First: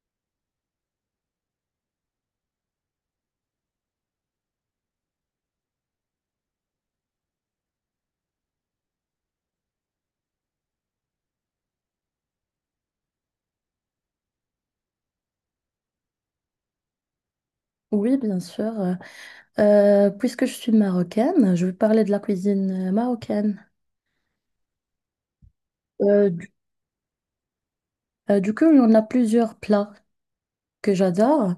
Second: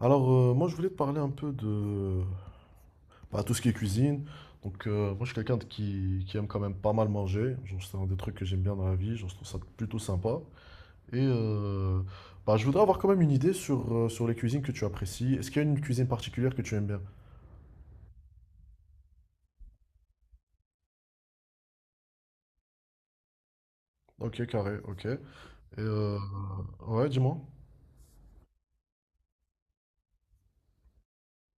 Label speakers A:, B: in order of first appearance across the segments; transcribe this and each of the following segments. A: Alors, moi, je voulais te parler un peu de bah, tout ce qui est cuisine. Donc, moi, je suis quelqu'un qui aime quand même pas mal manger. Genre, c'est un des trucs que j'aime bien dans la vie. Genre, je trouve ça plutôt sympa. Et bah, je voudrais avoir quand même une idée sur les cuisines que tu apprécies. Est-ce qu'il y a une cuisine particulière que tu aimes bien?
B: Oui, bien sûr. Puisque je suis marocaine, je vais parler de la cuisine marocaine.
A: Ok, carré, ok. Et euh,
B: Euh, du,
A: ouais, dis-moi.
B: du coup, il y en a plusieurs plats que j'adore,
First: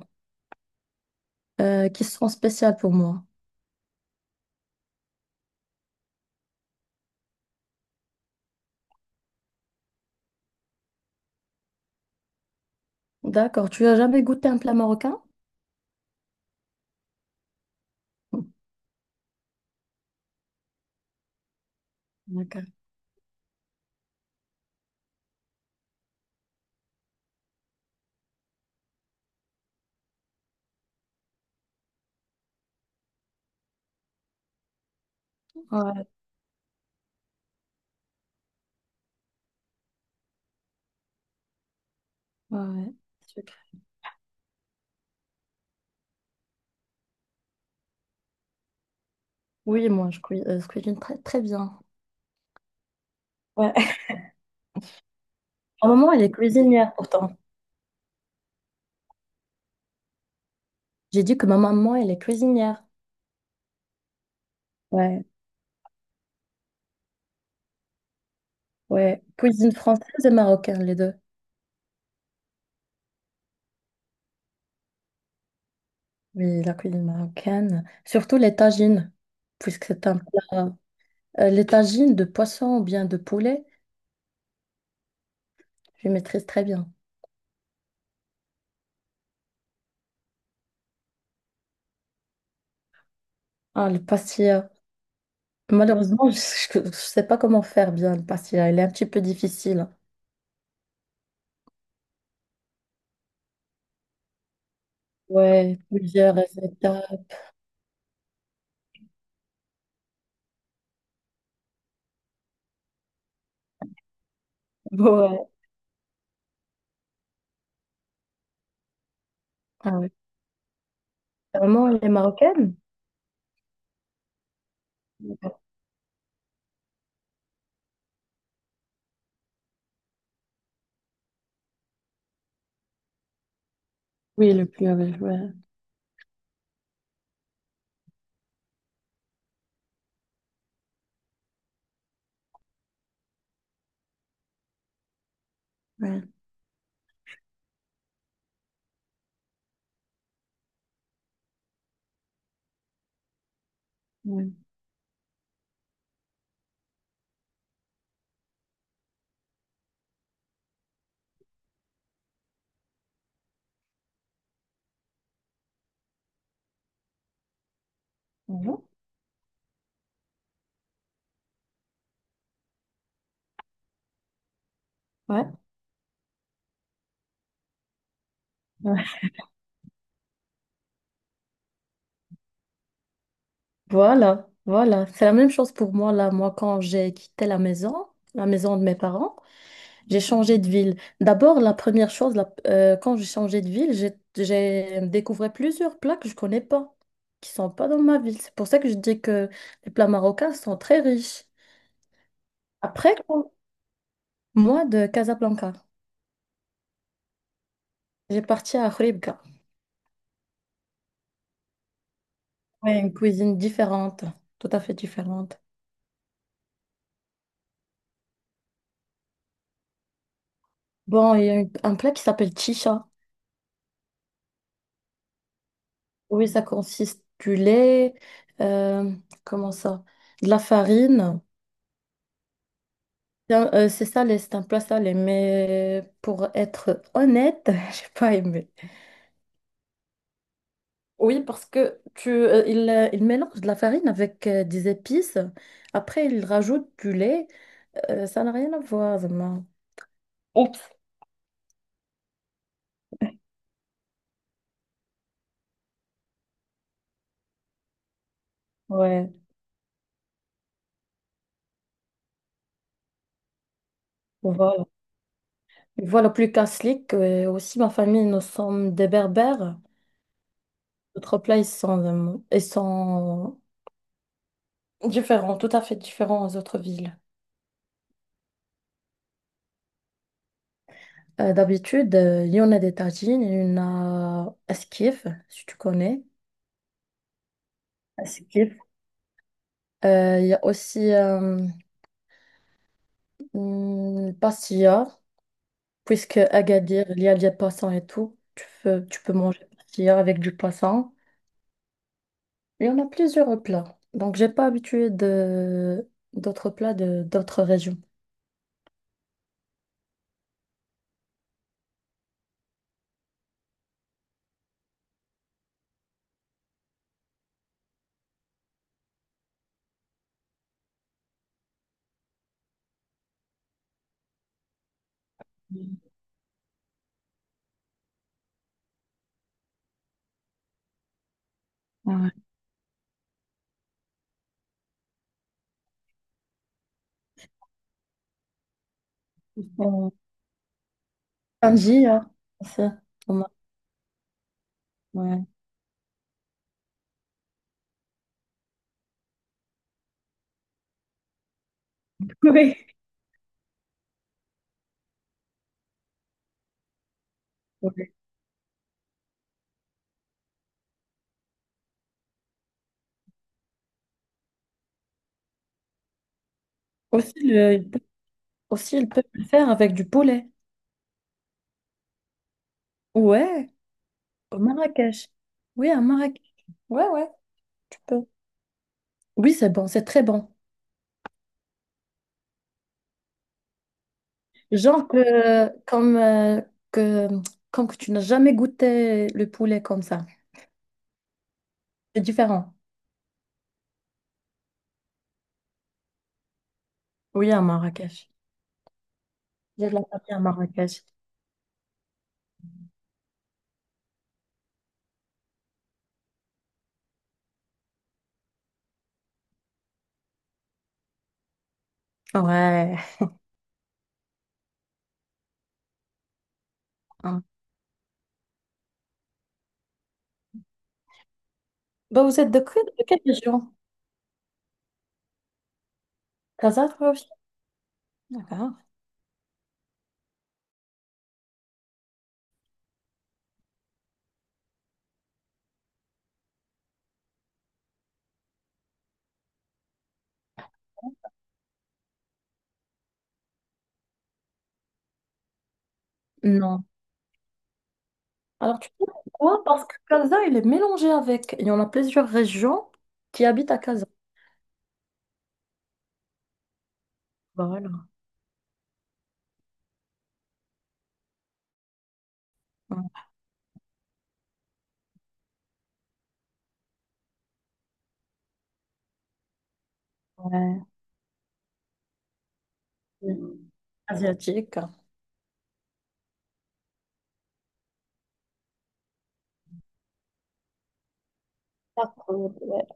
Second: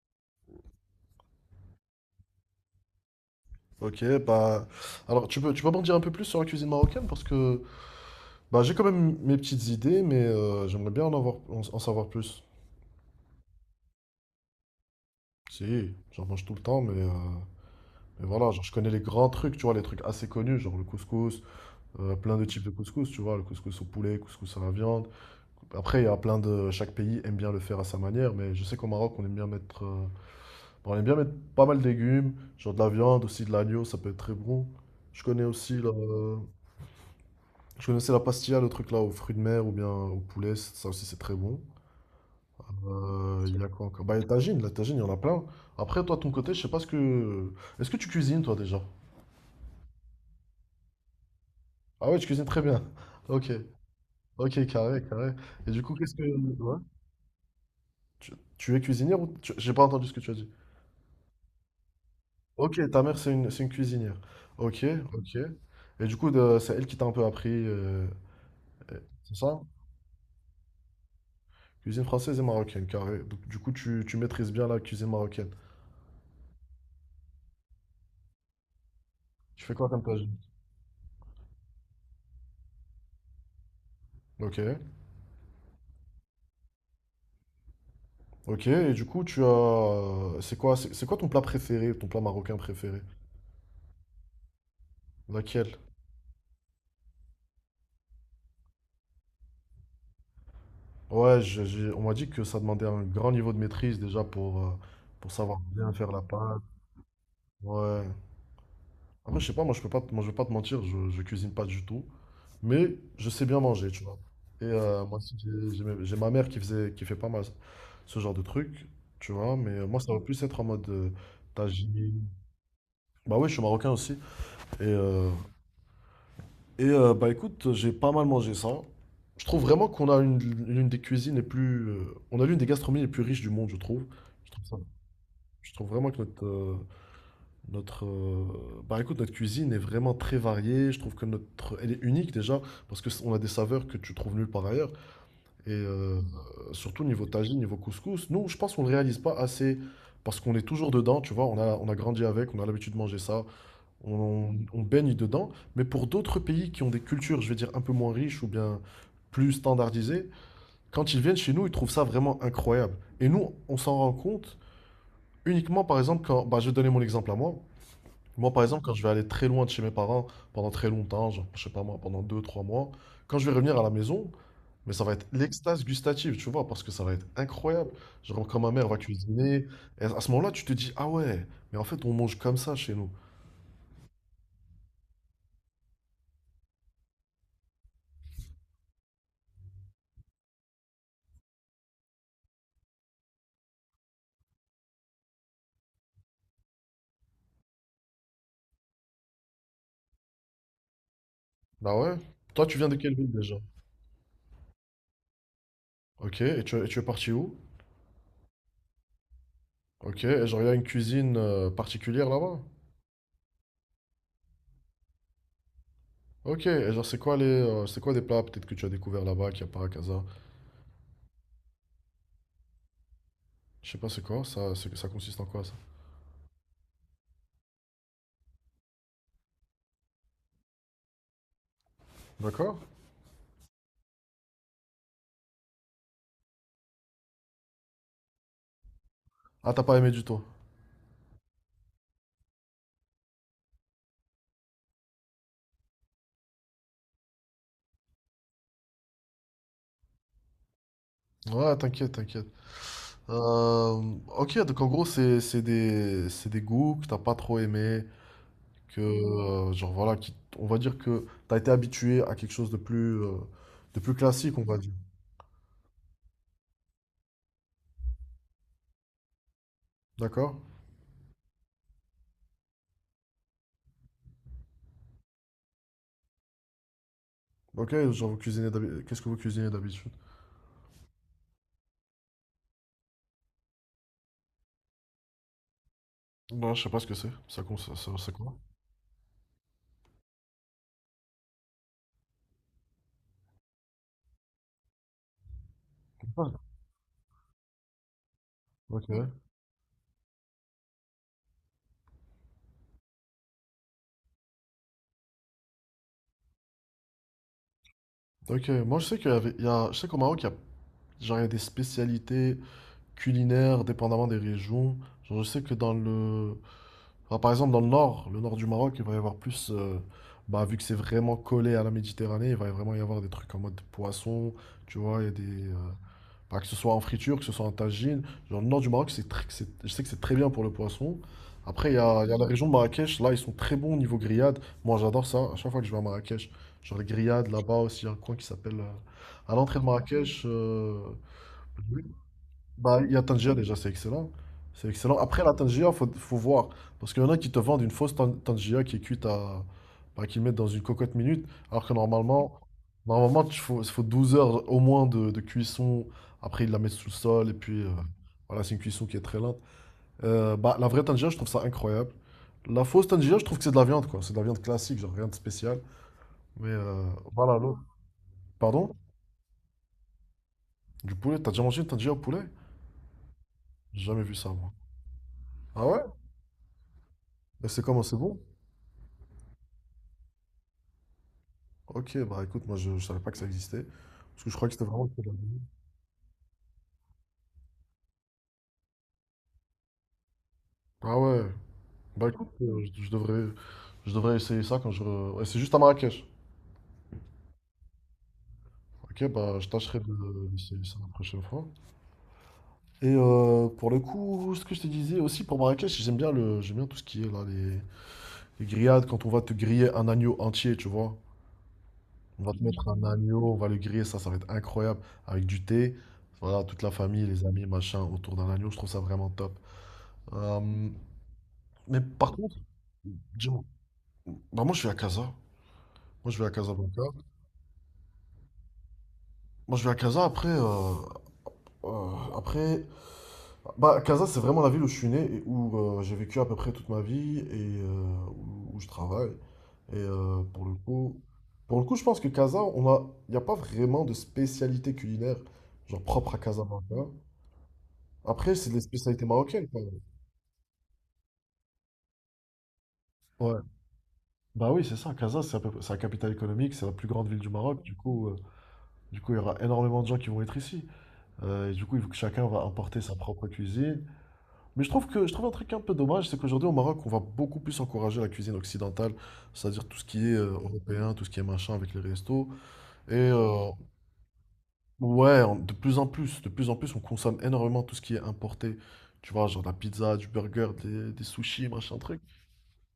B: qui sont spéciaux pour moi.
A: Ok, bah. Alors, tu peux m'en dire un peu plus sur la cuisine marocaine? Parce que bah, j'ai quand même mes petites idées, mais j'aimerais bien en avoir, en en savoir plus.
B: D'accord. Tu as jamais goûté un plat marocain?
A: Si, j'en mange tout le temps, mais voilà, genre, je connais les grands trucs, tu vois, les trucs assez connus, genre le couscous, plein de types
B: D'accord.
A: de couscous, tu vois, le couscous au poulet, couscous à la viande. Après, il y a plein de... chaque pays aime bien le faire à sa manière, mais je sais qu'au Maroc, on aime bien bon, on aime bien mettre pas mal de légumes, genre de la viande, aussi de l'agneau, ça peut être très bon. Je connais aussi la...
B: Ouais,
A: Je connaissais la pastilla, le truc là, aux fruits de mer ou bien au poulet, ça aussi c'est très bon.
B: ouais.
A: Euh,
B: Sucre.
A: il y a quoi encore? Bah, les tagines, la tagine, il y en a plein. Après, toi, de ton côté, je sais pas ce que... est-ce que tu cuisines, toi, déjà?
B: Oui, moi, je cuisine très bien.
A: Ah ouais, tu cuisines très bien. Ok.
B: Ouais.
A: Ok, carré, carré. Et du
B: Ma
A: coup,
B: maman, elle est
A: ouais.
B: cuisinière pourtant.
A: Tu es cuisinière ou. J'ai pas entendu ce que tu as dit.
B: J'ai dit que ma maman, elle est
A: Ok,
B: cuisinière.
A: ta mère, c'est une cuisinière. Ok,
B: Ouais,
A: ok. Et du coup, c'est elle qui t'a un peu appris,
B: ouais.
A: c'est ça?
B: Cuisine française et marocaine, les deux.
A: Cuisine française et marocaine, carré. Donc, du coup, tu maîtrises bien la cuisine marocaine.
B: Oui, la cuisine marocaine, surtout les tagines,
A: Tu fais
B: puisque
A: quoi comme
B: c'est
A: plat?
B: un plat. Les tagines de poisson ou bien de poulet,
A: Ok,
B: je maîtrise très bien.
A: ok. Et du coup, c'est quoi, c'est quoi ton plat préféré, ton plat marocain préféré?
B: Ah, le pastilla.
A: Laquelle?
B: Malheureusement, je ne sais pas comment faire bien le pastilla. Il est un petit peu difficile.
A: Ouais, on m'a dit que ça demandait un grand niveau de maîtrise déjà pour savoir
B: Ouais,
A: bien faire la
B: plusieurs
A: pâte.
B: étapes.
A: Ouais. Après, je sais pas, moi je peux pas, moi je vais pas te mentir, je cuisine pas du tout, mais je sais bien manger, tu vois. Et moi aussi,
B: Ouais.
A: j'ai ma mère qui fait pas mal ce genre de trucs, tu vois. Mais
B: Ah
A: moi,
B: ouais.
A: ça va plus être en mode
B: Vraiment, les
A: tagine.
B: marocaines?
A: Bah oui, je suis marocain aussi. Et, euh, bah écoute, j'ai pas mal mangé ça. Je trouve vraiment l'une des cuisines les plus, on a l'une des gastronomies les plus riches du monde, je trouve. Je
B: Oui,
A: trouve
B: le
A: ça-
B: plus avec, ouais.
A: je trouve vraiment que bah écoute, notre cuisine est vraiment très variée. Je trouve que elle est unique déjà parce que on a des saveurs que tu trouves nulle part ailleurs. Et
B: Ouais.
A: surtout niveau tagine, niveau couscous, nous, je pense qu'on le réalise pas assez parce qu'on est toujours dedans. Tu vois, on a grandi avec, on a l'habitude de manger ça,
B: Ouais.
A: on baigne dedans. Mais pour d'autres pays qui ont des cultures, je vais dire un peu moins riches ou bien plus standardisées, quand ils viennent chez nous, ils trouvent ça vraiment incroyable. Et nous, on s'en rend compte uniquement, par exemple, quand, bah, je vais te donner mon exemple à moi. Moi, par exemple,
B: Bonjour.
A: quand je vais aller très loin de chez mes parents pendant très longtemps, genre, je sais pas moi, pendant 2-3 mois, quand je vais revenir à la maison, mais ça va être
B: Ouais.
A: l'extase gustative, tu vois, parce que ça va être incroyable. Genre, quand ma mère va
B: Ouais.
A: cuisiner, et à ce moment-là, tu te dis, ah ouais, mais en fait, on mange comme ça chez nous.
B: Voilà, voilà. C'est la même chose pour moi là. Moi, quand j'ai quitté la maison de mes parents, j'ai changé de ville. D'abord, la première chose, quand j'ai changé de ville, j'ai découvert plusieurs plats que je connais pas, qui sont pas dans ma ville. C'est pour ça que je dis que les plats marocains sont très riches.
A: Bah ouais. Toi, tu viens de quelle
B: Après,
A: ville déjà?
B: moi, de Casablanca,
A: Ok, et tu es parti où?
B: j'ai parti à Khouribga.
A: Ok, et genre, il y a une cuisine particulière là-bas?
B: Ouais, une cuisine différente, tout à fait différente.
A: Ok, et genre, c'est quoi des plats peut-être que tu as découvert là-bas, qu'il n'y a pas à Casa?
B: Bon, il y a un plat qui s'appelle chicha.
A: Je sais pas, c'est quoi? Ça consiste en quoi ça?
B: Oui, ça consiste du lait, euh, comment ça? De la farine.
A: D'accord?
B: Donc, c'est ça les en place ça mais pour être honnête, j'ai pas aimé.
A: Ah, t'as pas aimé du tout.
B: Oui, parce que il mélange de la farine avec des épices. Après, il rajoute du lait. Ça n'a rien à voir, vraiment. Oups.
A: Ouais, t'inquiète, t'inquiète. Euh, ok, donc en gros, c'est des goûts que t'as pas trop aimé,
B: Ouais,
A: genre voilà, on va dire que t'as été habitué à quelque chose de plus classique, on va
B: voilà.
A: dire.
B: Voilà, plus qu'un slick. Aussi, ma famille, nous sommes des berbères.
A: D'accord?
B: Notre plats, ils sont différents, tout à fait différents aux autres villes.
A: Ok, genre qu'est-ce que vous cuisinez d'habitude?
B: D'habitude, il y en a des tagines, il y en a esquif, si tu connais.
A: Non, je sais pas ce que c'est. Ça, cons- ça-
B: Ah,
A: c'est
B: c'est
A: quoi?
B: kiff. Il y a aussi pastilla, puisque
A: Ah,
B: Agadir, il y a des poissons et tout. Tu peux,
A: ok.
B: tu peux manger pastilla avec du poisson. Il y en a plusieurs plats. Donc, j'ai pas habitué de d'autres plats de d'autres régions.
A: Ok, moi je sais qu'au Maroc, genre, il y a des spécialités culinaires dépendamment des régions. Genre, je sais que dans le, enfin, par exemple, dans le nord du Maroc, il va y avoir plus. Bah, vu que c'est vraiment collé à la Méditerranée, il va vraiment y avoir des trucs en mode poisson, tu vois, il y a des. Bah, que ce soit en friture, que ce soit en tagine. Genre, le nord du Maroc, je sais que c'est très bien pour le poisson. Après, il y a, il
B: Ouais.
A: y a la région de Marrakech, là, ils sont très bons au niveau grillade. Moi, j'adore ça. À chaque fois que je vais à Marrakech, genre les grillades là-bas aussi, il y a un coin qui s'appelle. À l'entrée de
B: Euh,
A: Marrakech,
B: Tangier, aussi.
A: bah, il y a
B: Au Maroc.
A: Tangier déjà, c'est excellent. C'est excellent. Après,
B: Ouais.
A: la tangia faut voir. Parce qu'il y en a qui te vendent une fausse Tangier qui est cuite à. Bah, qu'ils mettent dans une cocotte minute. Alors que normalement,
B: Oui.
A: normalement, il faut 12 heures au moins de cuisson. Après, ils la mettent sous le sol. Et puis,
B: Ouais.
A: voilà, c'est une cuisson qui est très lente. Bah, la vraie tangia je trouve ça incroyable. La fausse tangia je trouve que c'est de la viande, quoi. C'est de la viande classique, genre rien de spécial. Mais
B: Aussi,
A: voilà, l'autre.
B: le,
A: Pardon?
B: aussi, il peut le faire avec du poulet.
A: Du poulet? T'as déjà mangé une tangia au poulet?
B: Ouais,
A: J'ai jamais vu ça,
B: au
A: moi.
B: Marrakech.
A: Ah
B: Oui, à
A: ouais?
B: Marrakech. Ouais,
A: Et c'est
B: tu
A: comment? C'est
B: peux.
A: bon?
B: Oui, c'est bon, c'est très bon.
A: Ok, bah écoute, moi je savais pas que ça existait. Parce que je crois que c'était
B: Genre
A: vraiment.
B: que, que, comme que tu n'as jamais goûté le poulet comme ça.
A: Ah ouais,
B: C'est
A: bah écoute,
B: différent.
A: je devrais essayer ça ouais, c'est juste à Marrakech.
B: Oui, à Marrakech.
A: Ok, bah je
B: J'ai de
A: tâcherai
B: la famille à
A: d'essayer ça
B: Marrakech.
A: la prochaine fois. Et pour le coup, ce que je te disais aussi pour Marrakech, j'aime bien tout ce qui est là, les grillades, quand on va te griller un agneau entier, tu vois. On va te mettre
B: Ouais.
A: un agneau, on va le griller, ça va être incroyable, avec du thé. Voilà, toute la famille,
B: Hein.
A: les amis, machin, autour d'un agneau, je trouve ça vraiment top. Euh, mais
B: Bah,
A: par
B: vous êtes
A: contre,
B: de quelle région?
A: bah moi je vais à Casa. Moi je vais à
B: Casa,
A: Casablanca.
B: toi aussi? D'accord.
A: Moi je vais à Casa après après bah Casa c'est vraiment la ville où je suis né et où j'ai vécu à peu près toute ma vie et où je travaille. Et pour le coup je pense que Casa on a il n'y a pas vraiment de spécialité culinaire genre propre à
B: Non.
A: Casablanca. Après c'est
B: Alors,
A: des
B: tu sais
A: spécialités
B: pourquoi?
A: marocaines quoi.
B: Parce que Casa, il est mélangé avec. Il y en a plusieurs régions qui
A: Ouais.
B: habitent à Casa.
A: Bah oui, c'est ça. Casa c'est c'est la capitale économique, c'est la plus grande ville du Maroc.
B: Voilà.
A: Du coup il y aura énormément de gens qui vont être ici. Et du coup, il faut que chacun va importer sa propre cuisine. Mais je trouve un truc un peu dommage, c'est qu'aujourd'hui au Maroc, on va beaucoup plus encourager la cuisine occidentale, c'est-à-dire tout ce qui est
B: Ouais.
A: européen, tout ce qui est machin avec les restos. Et
B: Mm. Asiatique.
A: ouais, de plus en plus, de plus en plus, on consomme énormément tout ce qui est importé. Tu vois, genre de la pizza, du burger, des sushis, machin
B: Pas
A: truc.
B: trop, ouais.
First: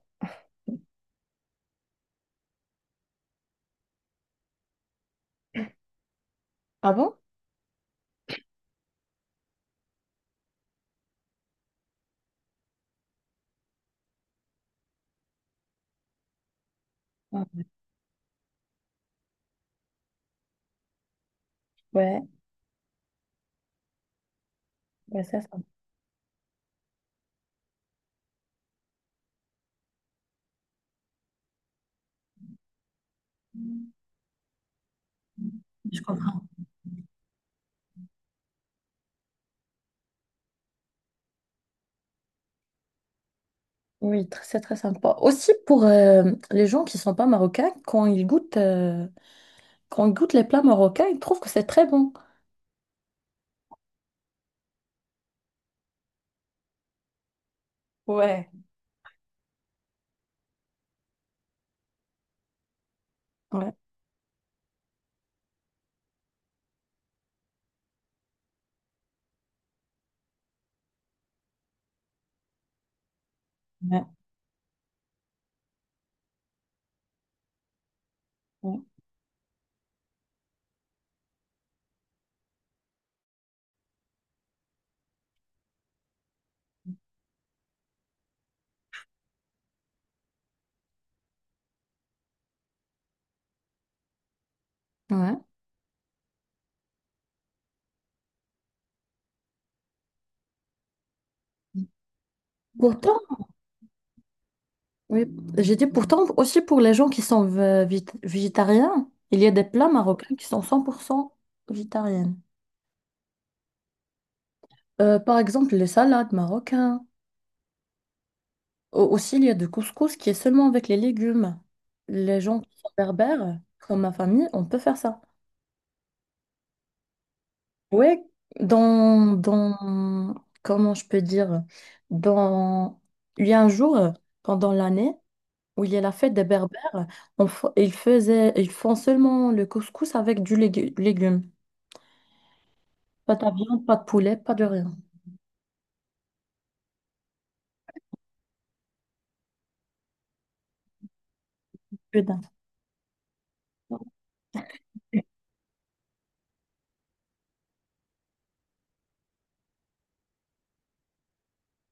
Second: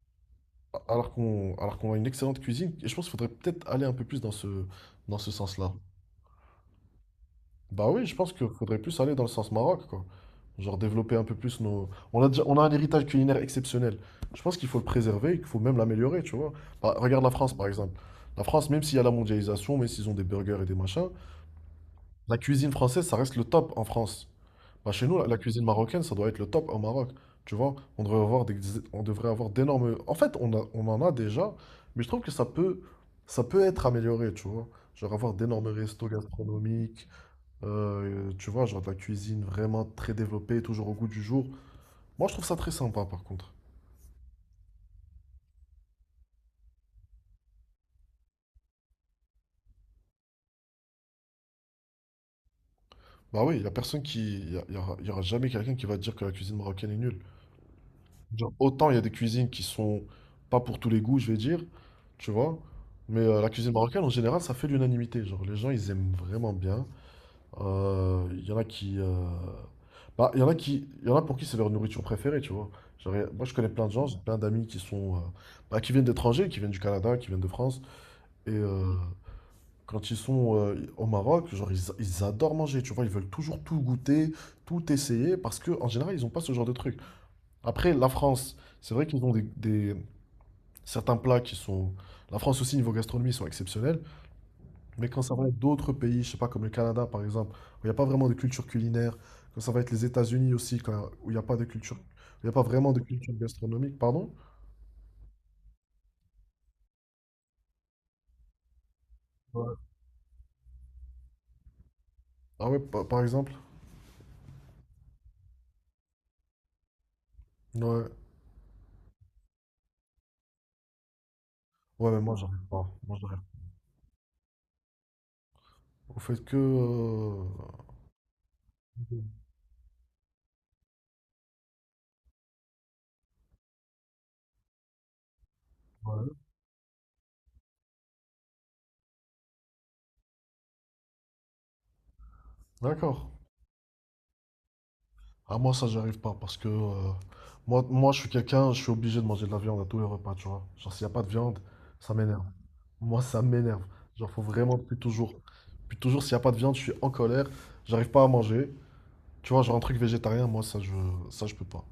A: Alors qu'on a une excellente cuisine, et je pense qu'il faudrait peut-être aller un peu plus dans ce sens-là.
B: Ah bon?
A: Bah oui, je pense qu'il faudrait plus aller dans le sens Maroc, quoi. Genre développer un peu plus nos. On a un héritage culinaire exceptionnel. Je pense qu'il faut le préserver, et qu'il faut même l'améliorer, tu vois. Bah, regarde la
B: Ouais,
A: France, par exemple. La France, même s'il y a la mondialisation, même s'ils ont des burgers et des machins,
B: ouais,
A: la cuisine française, ça reste le top en France. Bah, chez nous,
B: ouais,
A: la
B: c'est ça.
A: cuisine marocaine, ça doit être le top au Maroc. Tu vois, on devrait avoir d'énormes. En fait, on en a déjà, mais je trouve que ça peut être amélioré, tu vois. Genre avoir d'énormes
B: Je
A: restos
B: comprends.
A: gastronomiques, tu vois, genre de la cuisine vraiment très développée, toujours au goût du jour. Moi, je trouve ça très sympa, par contre.
B: Oui, c'est très sympa. Aussi pour les gens qui sont pas marocains, quand ils goûtent les plats marocains, ils trouvent que c'est très bon.
A: Bah oui, il y a personne qui... Il y a- y aura jamais quelqu'un qui va dire que la cuisine marocaine est nulle.
B: Ouais,
A: Genre, autant il y a des cuisines qui sont pas pour tous les goûts, je vais dire, tu vois. Mais la cuisine
B: Ouais.
A: marocaine, en général, ça fait l'unanimité. Genre, les gens, ils aiment vraiment bien. Il y en a qui... Il y en a pour qui c'est leur nourriture préférée, tu vois. Genre, moi, je connais plein de
B: ouais,
A: gens, j'ai plein d'amis bah, qui viennent d'étrangers, qui viennent du Canada, qui viennent de France. Et
B: ouais.
A: Quand ils sont au Maroc, genre, ils adorent manger, tu vois, ils veulent toujours tout goûter, tout essayer, parce que en général, ils n'ont pas ce genre de truc. Après, la France, c'est vrai qu'ils ont des- certains plats qui sont... la France aussi, niveau gastronomie, ils sont exceptionnels, mais quand ça
B: Ouais.
A: va être d'autres pays, je sais pas, comme le Canada, par exemple, où il n'y a pas vraiment de culture culinaire, quand ça va être les États-Unis aussi, où il n'y a pas vraiment de
B: Pourtant,
A: culture gastronomique, pardon.
B: oui, j'ai dit pourtant aussi pour les gens qui sont végétariens, il y a des
A: Ouais.
B: plats marocains qui sont 100% végétariennes.
A: Ah ouais, par exemple.
B: Par exemple, les salades marocaines.
A: Ouais.
B: Au- Aussi, il y a du couscous qui est seulement avec les légumes.
A: Ouais, mais moi,
B: Les gens
A: j'arrive
B: qui sont
A: pas. Moi, j'arrive
B: berbères, comme ma famille, on peut faire ça.
A: pas.
B: Ouais, dans, dans, comment je peux dire, dans, il y a un jour pendant l'année où il y a la fête
A: Ouais.
B: des Berbères, ils faisaient, ils font seulement le couscous avec du légume.
A: D'accord.
B: Pas de viande, pas de poulet, pas de rien.
A: Ah, moi, ça, j'arrive pas parce que moi, je suis quelqu'un, je suis obligé de manger de la viande à tous les repas, tu vois. Genre, s'il n'y a pas de viande, ça
B: Que
A: m'énerve.
B: dalle.
A: Moi, ça m'énerve. Genre, faut vraiment, depuis toujours. Depuis toujours, s'il n'y a pas de viande, je suis en colère, j'arrive pas à manger. Tu vois, genre, un truc végétarien, moi, ça, je peux pas.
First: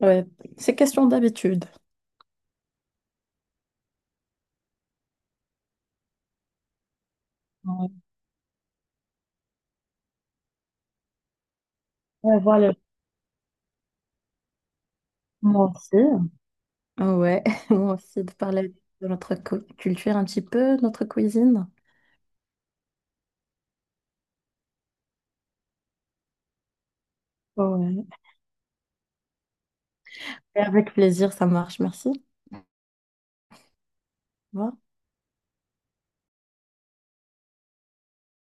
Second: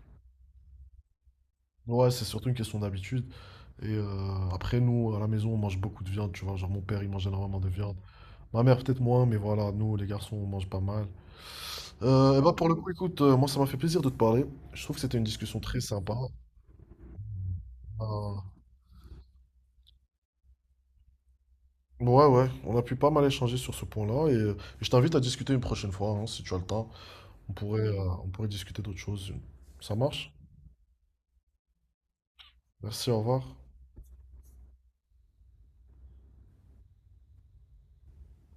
B: Ouais, c'est question d'habitude.
A: Ouais, c'est surtout une question d'habitude. Et après, nous, à la maison, on mange beaucoup de viande, tu vois. Genre, mon père, il mange énormément de
B: Ouais,
A: viande. Ma mère, peut-être moins, mais voilà, nous, les garçons, on mange pas mal.
B: Ouais,
A: Et bah pour
B: voilà,
A: le coup, écoute, moi ça m'a fait plaisir de te parler. Je trouve que c'était une discussion
B: moi
A: très
B: aussi.
A: sympa.
B: Ah ouais, moi aussi, de
A: Euh,
B: parler de notre culture un petit peu, notre cuisine.
A: ouais, ouais, on a pu pas mal échanger sur ce point-là et je t'invite à discuter une prochaine fois, hein, si tu as le temps. On pourrait, euh,
B: Ouais.
A: on pourrait discuter d'autres choses. Ça marche?
B: Et avec plaisir, ça marche, merci.
A: Merci, au revoir.
B: Au revoir.